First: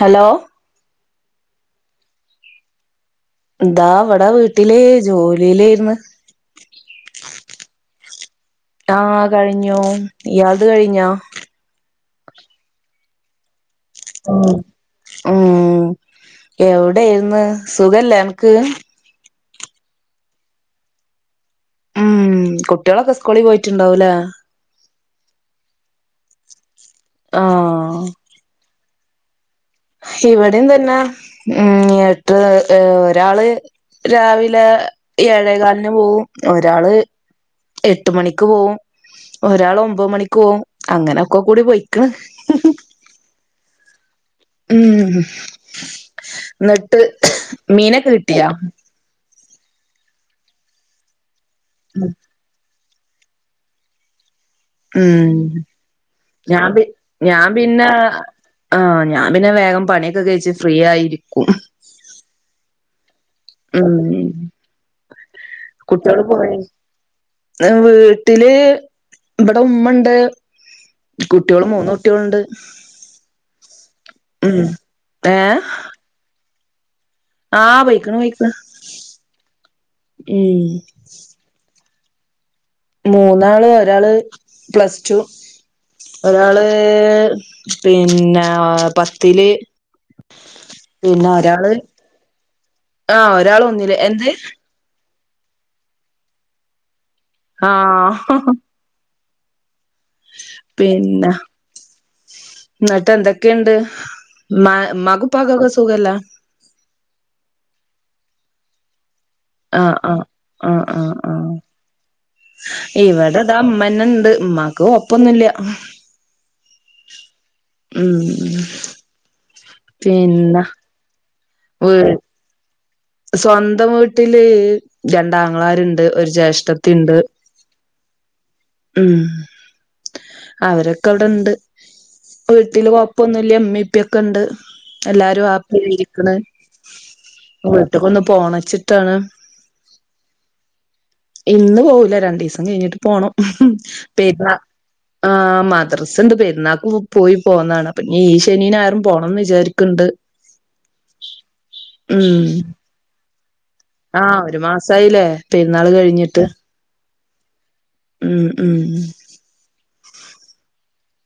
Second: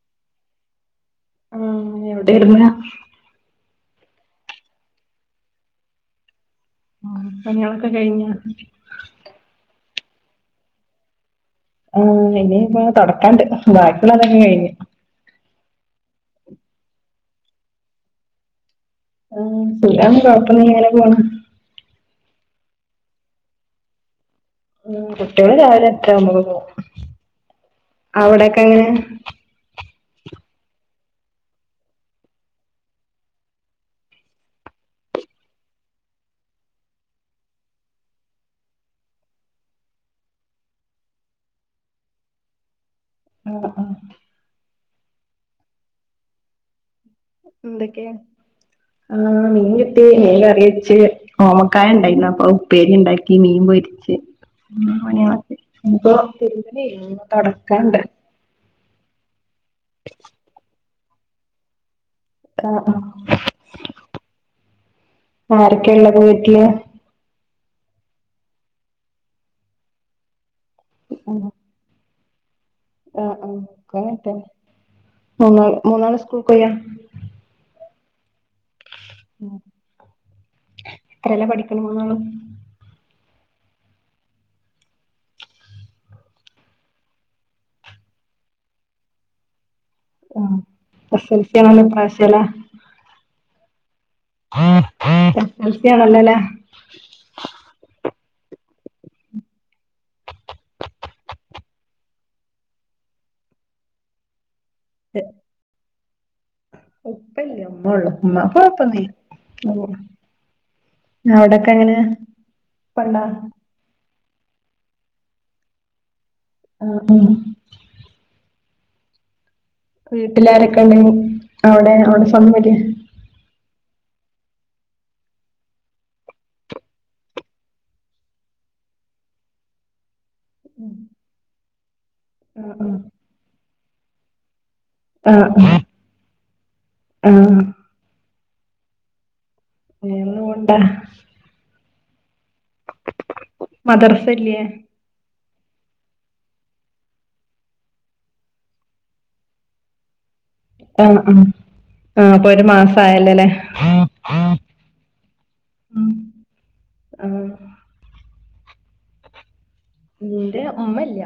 Hello. ആഹ് എവിടേർന്ന് താ വ്ടെ വീട്ടിൽ ജോലിയിലേർന്ന് ആഹ് പണികളൊക്കെ കഴിഞ്ഞാ ആഹ് കഴിഞ്ഞു ഇയാൾത് കഴിഞ്ഞോ? ആഹ് ഇനി ഇപ്പ തുടക്കാണ്ട് ബാക്കിയുള്ള അതൊങ്ങെ കഴിഞ്ഞു ഉം എവിടെ എയ്ര്ന് സുഖല്ലേ അനക്ക് ആഹ് സുഖം ആണ് കുഴപ്പമില്ല അങ്ങനെ പോണൂ. ഉം കുട്ടികളൊക്കെ സ്കൂളിൽ പോയിട്ടുണ്ടാവ്ലേ ഉം കുട്ടികള് രാവിലെ എട്ടരാവുമ്പോ പോവും ആഹ് അവിടൊക്കെ എങ്ങനെ ഇവിടെം തന്നെ ഉം എട്ട് ഒരാൾ രാവിലെ ഏഴേകാലിന് പോവും ഒരാള് എട്ട് മണിക്ക് പോവും ഒരാൾ ഒമ്പത് മണിക്ക് പോവും അങ്ങനൊക്കെ കൂടി പോയിക്കണ് ആഹ് ആഹ് ഉം എന്നിട്ട് മീനൊക്കെ എന്തൊക്കെയാ കിട്ടിയാ ആഹ് മീൻ കിട്ടി മീൻ കറി വച്ച് ഓമക്കായ ഉണ്ടായിര്ന്ന് അപ്പൊ ഉപേരി ഉണ്ടാക്കി മീൻ പൊരിച്ച് ഉം ഇപ്പോ ഞാൻ തിരുമ്പന തൊടക്കാണ്ട് ആ ഞാൻ പിന്നെ വേഗം പണിയൊക്കെ കഴിച്ച് ഫ്രീ ആയിരിക്കും ആ ഉം ആരൊക്കെയാള്ളത് കുട്ടികള് പോയി വീട്ടില് വീട്ടില് ഇവിടെ ഉമ്മുണ്ട് ആഹ് കുട്ടികള് മൂന്ന് കുട്ടികളുണ്ട് ആഹ് ആ ഉം മൂന്നാ മൂന്നാള് സ്കൂൾകോയ ആഹ വിളിക്ക്ണ് വിളിക്ക്ണ് ഉം എത്രേല്ല പഠിക്കണ മൂന്നാളും മൂന്നാള് ഒരാള് പ്ലസ് ടു ഒരാള് പിന്നെ പത്തില് ആ പിന്നെ എസ് എൽ ഒരാള് സിയാണല്ല ഇപ്രാവശ്യം ല്ലേ ആഹ് ഒരാള ഒന്നില് എന്ത് ആസയാണല്ലല്ലേ ആഹ് പിന്ന എന്നട്ട് എന്തൊക്കെയുണ്ട് മ മാകും പാകും ഒക്കെ സുഖല്ലേ ഉപ്പല്ലേ ഉമ്മാ ഉള്ളൂ ഉമ്മാ കൊഴപ്പന്നീല ആഹ് ആഹ് ആഹ് ആഹ് ആ അവിടൊക്കെ എങ്ങനെ ഉപ്പണ്ടാ ഇവിടെതാ ഉമ്മന്ന ണ്ട് ഉമ്മാക്ക് ഒപ്പൊന്നുല്ല ആഹ് ആഹ് ഉം പിന്നെ വീട്ടിലാരൊക്കെ ഉണ്ടെ അവിടെ വീ അവിടെ സമ്മില് സ്വന്തം വീട്ടില് രണ്ടാംഗ്ളാരുണ്ട് ഒരു ജ്യേഷ്ഠത്തി ഉണ്ട് ഉം അവരൊക്കെ അവിടെണ്ട് വീട്ടില് ആഹ് ഇപ്പൊന്നുമല്ല അമ്മിപ്പൊക്കെ ഉണ്ട് എല്ലാരും ആപ്പ ആഹ് ഇരിക്കണ് ആഹ് വീട്ടക്കൊന്ന് പോണച്ചിട്ടാണ് [unintelligible] കൊണ്ട ഇന്ന് പോവൂല രണ്ടു ദിവസം കഴിഞ്ഞിട്ട് പോണം മദർസ പത ഇല്ലേ ആ്ഹ് മദ്രസുണ്ട് പെരുന്നാക്ക് പോയി പോതാണ് അപ്പന്ന ഈ ശനീന ഞായറും പോണംന്ന് വിചാരിക്കണ്ട് ആഹ് ആഹ് ആഹ് അപ്പൊ ഉം ഒരു മാസയല്ലേ അല്ലേ ആഹ് ഒരു മാസായില്ലേ പെരുന്നാൾ കഴിഞ്ഞിട്ട് ആഹ് ഉം ഉം എന്റെ ഉമ്മല്ല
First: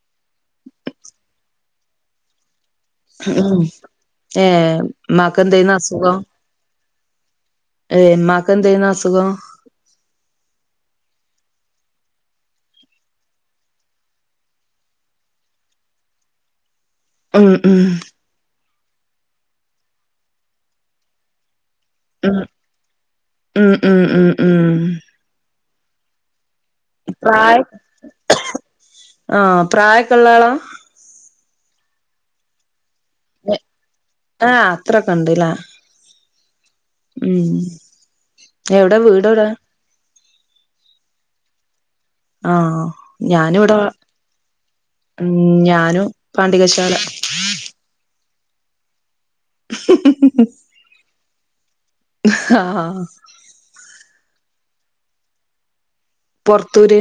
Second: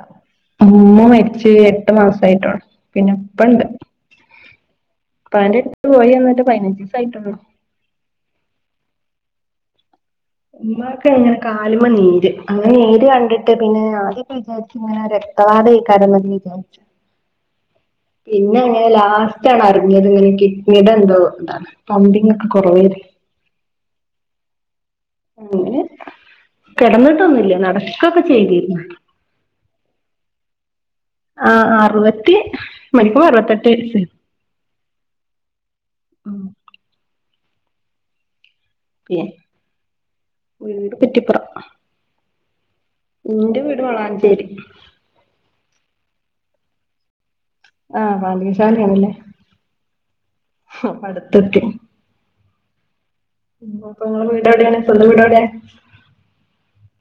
ഉമ്മ മരിച്ച് എട്ട് മാസയിട്ടോള ഉം ഏഹ് അപ്പ ഇമ്മാക്ക് അന്റെ എന്തേനു പോയി അസുഖം എന്നിട്ട് ഫൈനഞ്ച്സ ആട്ടുള്ളോ ഏഹ് ഉമാക്ക് എന്തരുന് അസുഖം ഉമാക്കെനെ കാലുമമ്മ നീര് അങ്ങനെ നീര് കണ്ടിട്ട് പിന്നെ ഇങ്ങനെ രക്തവാാതഈക്കാരം വിചാരിച്ചു ഉം ഉം പിന്നെ അങ്ങനെ ലാസ്റ്റ ആണ് അറിഞ്ഞിയത് ഇങ്ങനെ കിഡ്നിയുടെ എന്തോ എന്താണ് പമ്പിങ് ഉം ഒക്കെ കുറവേല്ല ഉം ഉം ഉം ഉം അങ്ങനെ പ്രായ കെടന്നിട്ടൊന്നുല്ല നടക്കൊക്കെ ചെയ്തിരുന്നു ആഹ് പ്രായൊക്കള്ളാള ആഹ് അറുപത്തി മണിക്കൂമ്പോ അറുപത്തെട്ട് ആഹ് അത്രൊക്കെണ്ട്ലേ ഉം എവിടെ വീടൊടെ വീട് കുറ്റിപ്പുറം ആഹ് ഞാന് ഇന്റെ ഇവിടെ വീട് വളാഞ്ചേരി ഉം ഞാനും പാണ്ഡികശാല ആഹ് പാണ്ടികശാലേണ്ല്ലേ [unintelligible] അടുത്തെക്കും ആഹ് ഉം അപ്പൊ നിങ്ങളെ വീടെവ്ടേണ് സ്വന്തം വീടോടേ പൊറത്തൂര്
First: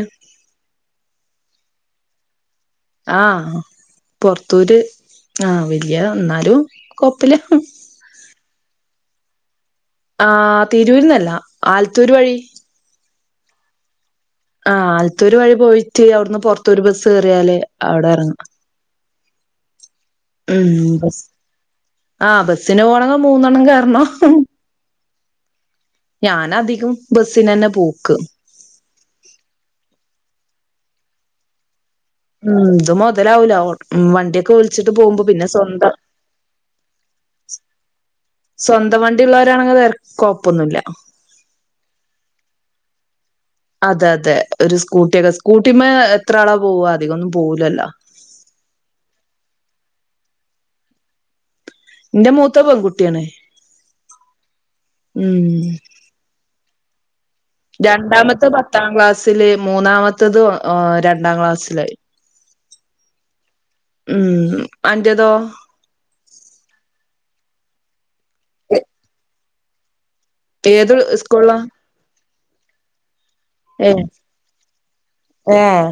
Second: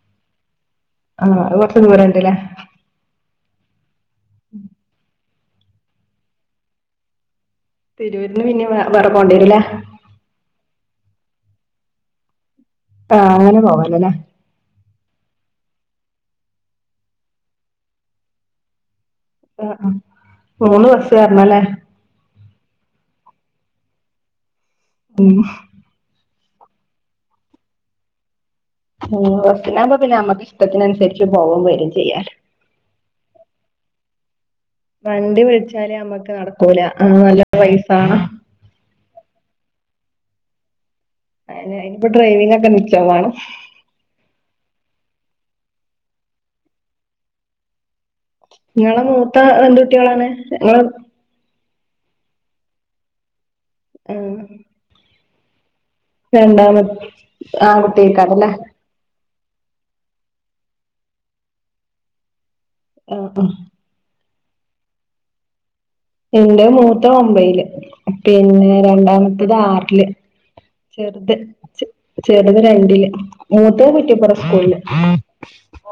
ആഹ് അത് കൊറച്ച് ദൂരണ്ട്ല്ലേ ആഹ് പൊറത്തൂര് ആഹ് വല്യ എന്നാലും കൊപ്പല്ല തിരൂരിന്ന് പിന്നിം വേറെ പോണ്ടിരല്ലേ ആഹ് തിരൂർന്നല്ല ആലത്തൂർ വഴി ആഹ് അങ്ങനെ പോവാലല്ലേ ആഹ് ആലത്തൂര് വഴി പോയിട്ട് അവിടുന്ന് പൊറത്തൂര് ബസ്സ് കയറിയാല് അവിടെ ഇറങ്ങ ആഹ് ആഹ് ഉം മൂന്ന് ബസ്സ് ബസ് കേറണല്ലേ ആഹ് ബസിന് പോവാണെങ്കി മൂന്നെണം കേറണം ഓഹ് ഞാനധികും ബസ്സിനന്നെ പോക്ക് ഉം ബസ്സിനാവുമ്പോ പിന്നെ നമ്മുക്ക് ഇഷ്ടത്തിനനുസരിച്ച് പോവും വരും ചെയ്യാൻ ഉം ഇത് മൊതലാവൂല വണ്ടി ക്കെ വിളിച്ചിട്ട് പോകുമ്പോ വണ്ടി പിന്നെ സ്വന്തം വിളിച്ചാലേ നമ്മുക്ക് നടക്കൂല ആഹ് നല്ല പയ്സാണ് സ്വന്തം വണ്ടിള്ളോരാണെങ്കിൽ കൊഴപ്പൊന്നുമില്ല അഹ് അയ്നിപ്പൊ ഡ്രൈവിംഗൊക്കെ നിച്ചംമാണം അതെ അതെ ഒരു സ്കൂട്ടിയൊക്കെ സ്കൂട്ടിമ്മെ എത്രാളാ പോവ അധികൊന്നും പോകൂലല്ലോ നിങ്ങളെ മൂത്ത എന്തുകുട്ടികളാണ് ങ്ങള് ന്റെ മൂത്തെ പേങ്കുട്ട്യാണ് ആഹ് ഉം രണ്ടാമത്തെ രണ്ടാമത്തെ പത്താ ക്ലാസ്സില് മൂന്നാമത്തത് ഓ രണ്ടാക്ലാസ്സില് ആഹ് ആഹ് ഉം അന്റതോ ഇന്റെ മൂത്തെ ഒമ്പയില് പിന്നെ രണ്ടാമത്തത് ആറ്ല് ഏത് ചെറുത് സ്കൂളിലാ ചെറുത് രണ്ടില് മൂത്തെ കുറ്റിപ്പുറം സ്കൂൾല് ഏഹ്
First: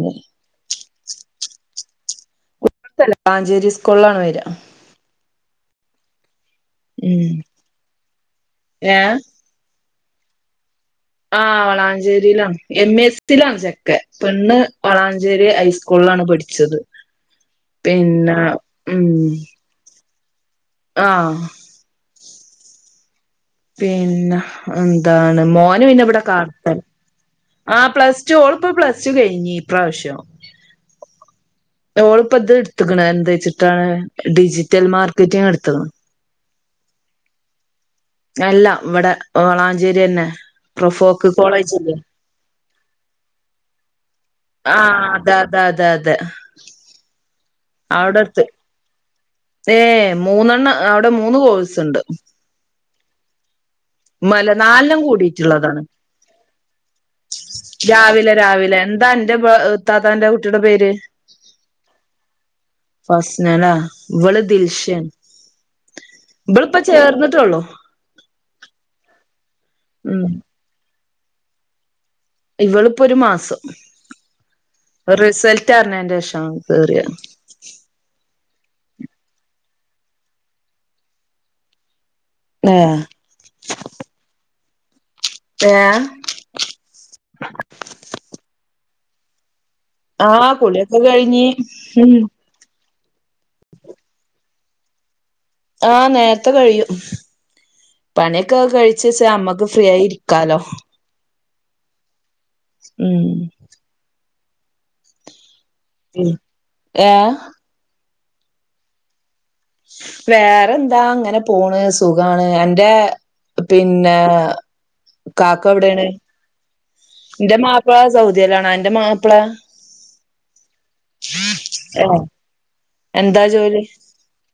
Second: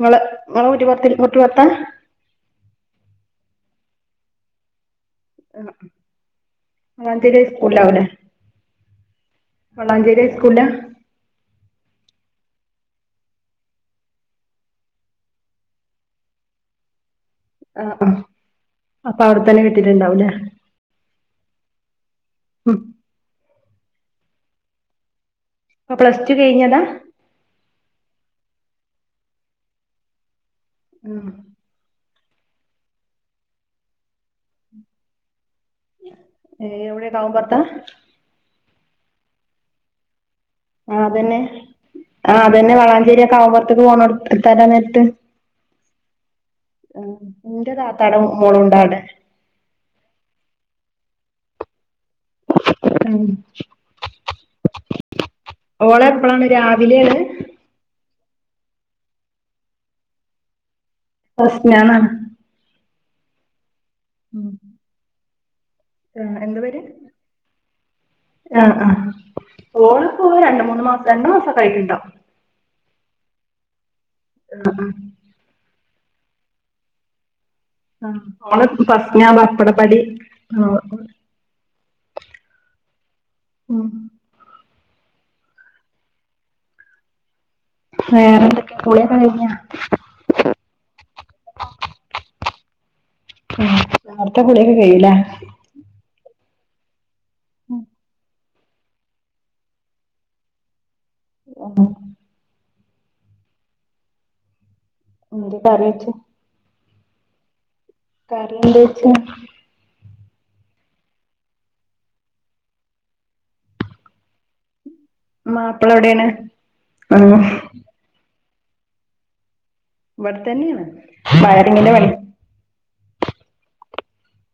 ങ്ങളെ ങ്ങളെ കുറ്റിപൊർത്തി കുറ്റിപൊർത്താ വളാഞ്ചേരി സ്കൂൾലാണ് വരാ ഹേ ഹ് ഉം വളാഞ്ചേരി സ്കൂൾലാവുലേ ഏ വളാഞ്ചേരി ഹൈ സ്കൂൾല ആ വളാഞ്ചേരിയിലാണ് എം എസ് റ്റിലാണ് ചെക്കൻ പെണ്ണ് വളാഞ്ചേരി ഹൈസ്കൂ സ്കൂളിലാണ് പഠിച്ചത് പിന്നെ ഉം ഇതിൽണ്ടാവൂലേ ആഹ് ഹും പിന്നെ എന്താണ് മോന് അപ്പൊ പിന്നെ ഇവിടെ പ്ലസ് ടു കാർ പ്പെ കഴിഞ്ഞതാ ആഹ് പ്ലസ് റ്റു ഓളപ്പ പ്ലസ് റ്റു കഴിഞ്ഞി ഇപ്രാവശ്യം ഉം ഓള്പ്പ ത് ട്ത്‌ക്ക്ണ് എന്താ ച്ചിട്ടാണ് ഡിജിറ്റൽ മാർക്കറ്റിംങ് എടുത്ത്ണ് ഏ എവിടെ കാവ് പൊർത്താ അല്ല ഇവിടെ വളാഞ്ചേരി ന്നെ പ്രൊഫോക്ക് കോളേജ് ആഹ് അതന്നെ വളാഞ്ചേരി ആ കാവും പോർത്ക് പോണോട്ത്ത്. എത്താൻ നേരത്ത് ദ ദ ദ തെ ആഹ് ഇന്റെ താത്താടെ മോളുണ്ടാടെ ഏ മൂന്നെണ്ണം അവിടെ മൂന്ന് കോഴ്സ് ണ്ട് ഉം മല നാലെണ്ണം കൂടിയിട്ടുള്ളതാണ് ഓള് എപ്പളാണ് രാവിലെണ് രാവിലെ രാവിലെ എന്താ അന്റെ പാ ഇത്താത്താന്റെ കുട്ടിടെ പേര് ഫസ്നാന്നാണ് ഫസ്ന ലേ ഇവള് ദിൽഷേണ് ഉം എന്താ പേര് ചേർന്നിട്ടുള്ളൂ ആഹ ആ ഓ ഉം രണ്ട് മൂന്ന് മാസ രണ്ട് മാസൊക്കെ ആയിട്ട്ണ്ടോ ഇവളിപ്പൊ ഒരു മാസം ആഹ് ഉം റിസൽറ്റർഞ്ഞേന്റെ ഷ കേറിയേ ആഹ് ഓള് ഫസ്നാ വപ്പടപ്പടി ആഹ് ഏഹ് ഉം ഏ ഹ് വേറെന്തൊക്കെ കുളിയൊക്കെ കഴിഞ്ഞാ ആ കുളിയൊക്കെ കഴിഞ്ഞ് ഉം ഉം ഉം നേരത്തെ കുളിയൊക്കെ കയിയും ലേ ആഹ് നേര്ത്തെ കഴിയും ഉം പണ്യോക്കെ കഴിച്ച്ച് അമ്മക്ക് ഫ്രീ ആയി ഇരിക്കാലോ തെന്നെ ഉം ഉം കറിവെച്ചു ഏ കറി എന്ത് വെച്ച് വേറെ എന്താ ഇങ്ങനെ പോണ് സുഖാണ് എന്റെ പിന്നെ മാപ്പിള എവിടെയാണ് ആഹ് എന്റെ മാപ്പിള സൗദിലാണ് എന്റെ മാപ്പിള ഇവിടെ തന്നെയാണ് വയറിങ്ങിന്റെ പണി ഏഹ് എന്താ ജോലി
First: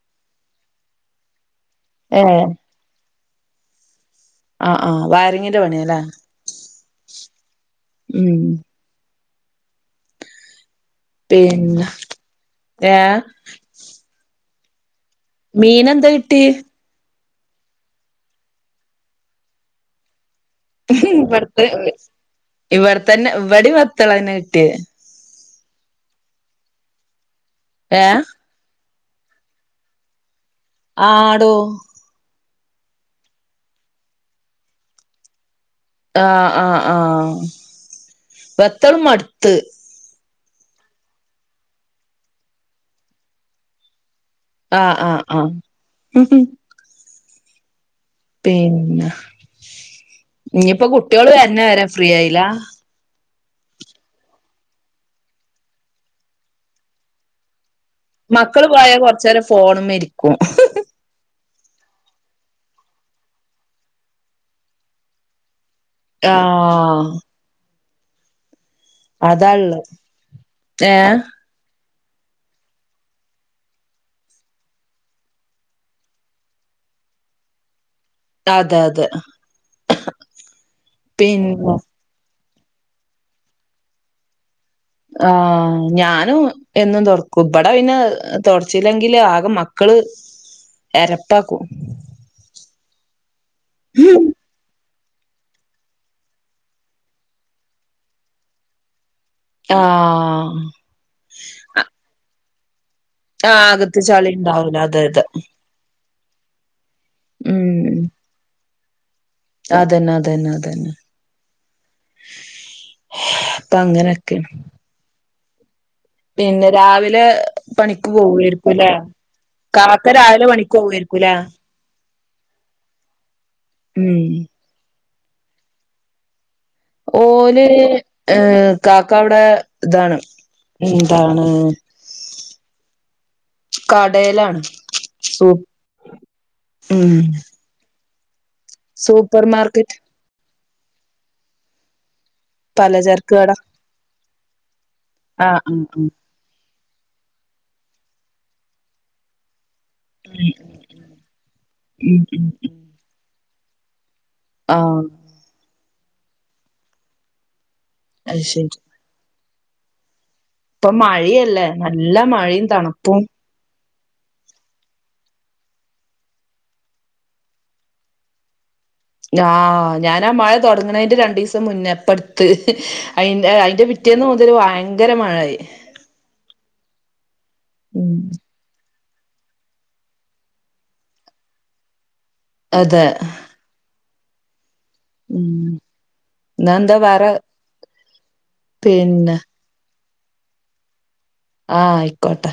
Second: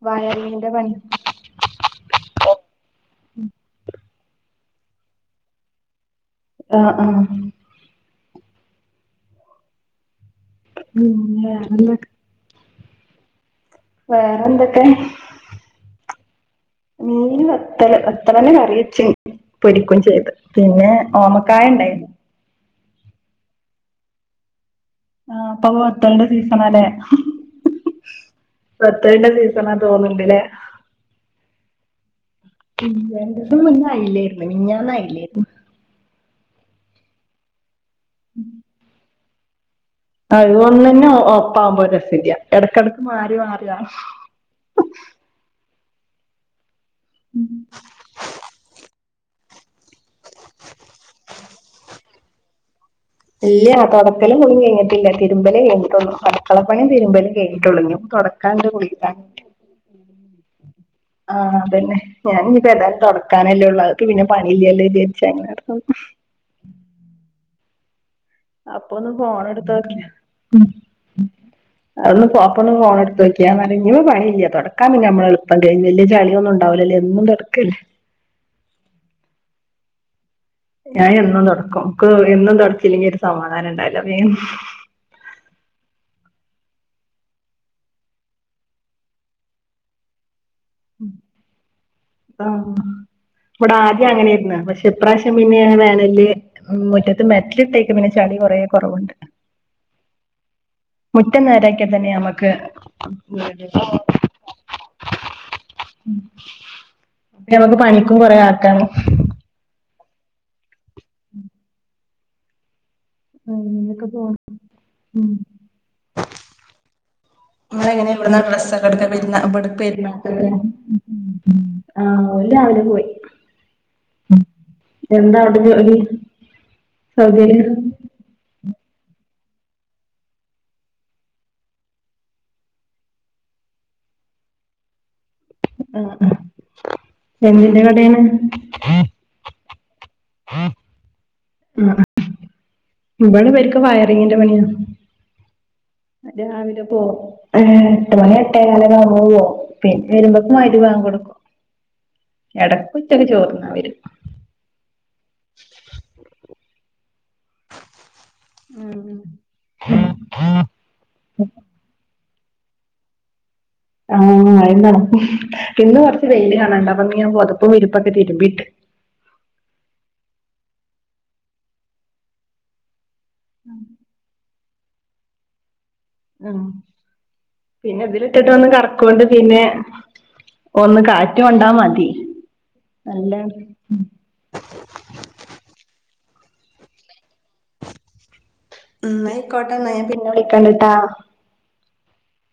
വയറിങ്ങിന്റെ പണി ഏ ആ ആ വയറിങ്ങിന്റെ പണിയ അല്ലേ ആഹ് ആഹ് ഉം ഉം പിന്നെ വേറെന്തൊക്കെ ഏ വേറെന്തൊക്കെ മീനെന്താ കിട്ടി മീൻ വത്തല് വത്തലന്നെ കറി വെച്ചും പൊരിക്കയും ചെയ്ത് പിന്നെ ഓമക്കായ ഇണ്ടായിരുന്നു ഇവിട തന്നെ ഇവിടേ വത്തളന്നെ കിട്ടിയെഹ് ആഹ് പ്പ വത്തൾണ്ട സീസണാലെ ഏഹ് വത്തൾട സീസണാ തോന്നണ്ടില്ലേ ആടോ ഉം രണ്ടൂസം മുന്ന അയിലേര്ന്ന് മിനിഞ്ഞാന്നയിലേയിര്ന്ന് ആഹ് ആഹ് ആഹ് വത്തൾ മടുത്ത് ഒന്നന്നെ ഒപ്പാവുമ്പോ ഒരസുല്ല്യ എടക്കെടക്ക് മാറി മാറി [unintelligible] ആഹ് ആഹ് ആഹ് ഉം പിന്ന ഇനിയിപ്പ കുട്ടികള് വേര്ണ വരാ ഫ്രീ ആയില്ല ഇല്ല്യ തൊടക്കലും കുളീം കയിഞ്ഞിട്ടില്ല തിരുമ്പലേ കയിഞ്ഞിട്ടുള്ളു അടുക്കള പണീം തിരുമ്പലും കെയിഞ്ഞിട്ടുള്ളു [unintelligible] മക്കള് പോയ കൊറച്ചേരം ഫോണുമ്മ ഇരിക്കും ആഹ് അതെന്നേ ഞാനിനിപ്പ ഏതാലും തുടക്കാനല്ലേ ഉള്ളൂ [unintelligible] പിന്ന പണിയില്ലല്ലോ വിചാരിച്ചങ്ങന ആഹ് അപ്പൊ ഒന്ന് അതാള്ളെ ഫോണെടുത്തോക്ക [unintelligible] ഏഹ് അതൊന്ന് ഫോ അപ്പൊന്ന് ഫോണെടുത്ത് വെക്കാ [unintelligible] ഇവിട പണില്ല്യ തൊടക്കാ പിന്നമ്മളെളുപ്പം കയ്യും വല്ല്യ ചളിയൊന്നും ഉണ്ടാവുല്ലല്ലോ എന്നും തൊ ക്കല്ലേ അതെ അതെ ഞായെന്നും പിന്നെ തൊടക്കും ഇക്ക് എന്നും തൊടച്ചില്ലെങ്കി ഒരു സമാധാനുണ്ടാവില്ല [unintelligible] ആഹ് ഞാനും എന്നും തൊട്ക്കും ഇബട പിന്ന തൊട്ച്ചില്ലെങ്കില് ആകെ മക്കള് എരപ്പാക്കൂ ആഹ് ഇവടാദ്യം അങ്ങനെര്ന്ന് പക്ഷെ ഇപ്രാവശ്യം പിന്നെ വേനല്ല് മുറ്റത്ത് മെറ്റിലിട്ടേക്ക [unintelligible] ചെളി കൊറേ കൊററവുണ്ട് ആഹ് മുറ്റം നേരാക്കിയ തന്നെ നമുക്ക് ആഹ് അകത്ത് ചാളി ഉണ്ടാവുല അതെയതെ ഉം നമുക്ക് പണിക്കും കൊറേ ആക്കാണ് അതന്നെ അതന്നെ അതന്നെ അപ്പം അങ്ങനെയൊക്കെ പോണ് അങ്ങനൊക്കെണ് ഉം പിന്നെ രാവിലെ പണിക്ക് നിങ്ങളെങ്ങനെ ഇവിടന്ന് ഡ്രസ്സൊക്കെ പോവായിരിക്കുംല്ലേ എടുക്ക പെരുന്നാ ഇബടെ കാക്ക പെരുന്നാ രാവിലെ പണിക്ക് പോവായിരിക്കുംല്ലേ [unintelligible] ആഹ് ഓല് രാവിലെ പോയി ഉം എന്താ അവിടെ ഒര് ഒര് ഓല് ഏ കാക്കവിടെ ഇതാണ് എന്താണ് കടേലാണ് സൂ ആഹ് ഉം ആഹ് എന്തിന്റ കടേണ്? സൂപ്പർ മാർക്കറ്റ് പലചരക്ക് ഇബടെ കട ഇവർക്ക് വയറിങ്ങിന്റ പണിയാണ് ആഹ് ഉം ഉം രാവിലെ പോവും ഏ എട്ട് മണി എട്ടേകാലരാവുമ്പോ പോവും. പിന്നെ വരുമ്പക്ക് മഗ്‌രിബാങ്കോടുക്കും ഉം ഉം ഉം എടക്ക് ഉച്ചക്ക് ചോറിന്നാൻ വരും ആഹ് അയ്ശെരി ഇപ്പം മഴയിംല്ലേ നല്ല മഴയും തണുപ്പും ആഹ് എന്താണ്? ഇന്ന് കൊറച്ച് വെയില് കാണാണ്ട്. അപ്പൊ ഇന്ന് ഞാൻ പൊതപ്പും വിരിപ്പൊക്കെ തിരുമ്പിയിട്ട്. ആഹ് ഞാൻ ആ മഴ തുടങ്ങണേന്റെ രണ്ടീസം മുന്നേ ഇപ്പട്ത്ത് അയിന്റെ അയിന്റെ പി റ്റേന്ന് മുതല് ഭയങ്കര മഴയായി. ആഹ് പിന്നെ ഉം ഇതിലിട്ടിട്ടൊന്നും കറ കൊണ്ട് പിന്നെ ഒന്ന് കാറ്റു കൊണ്ടാ മതി. അതെ നല്ല ഉം ഇന്ന് എന്താ വേറെ ഉം പിന്നെ എന്നായിക്കോട്ടെന്നാ ഞാൻ പിന്നെ വിളിക്കണ്ട്ട്ടോ ആഹ് ആയിക്കോട്ടെ.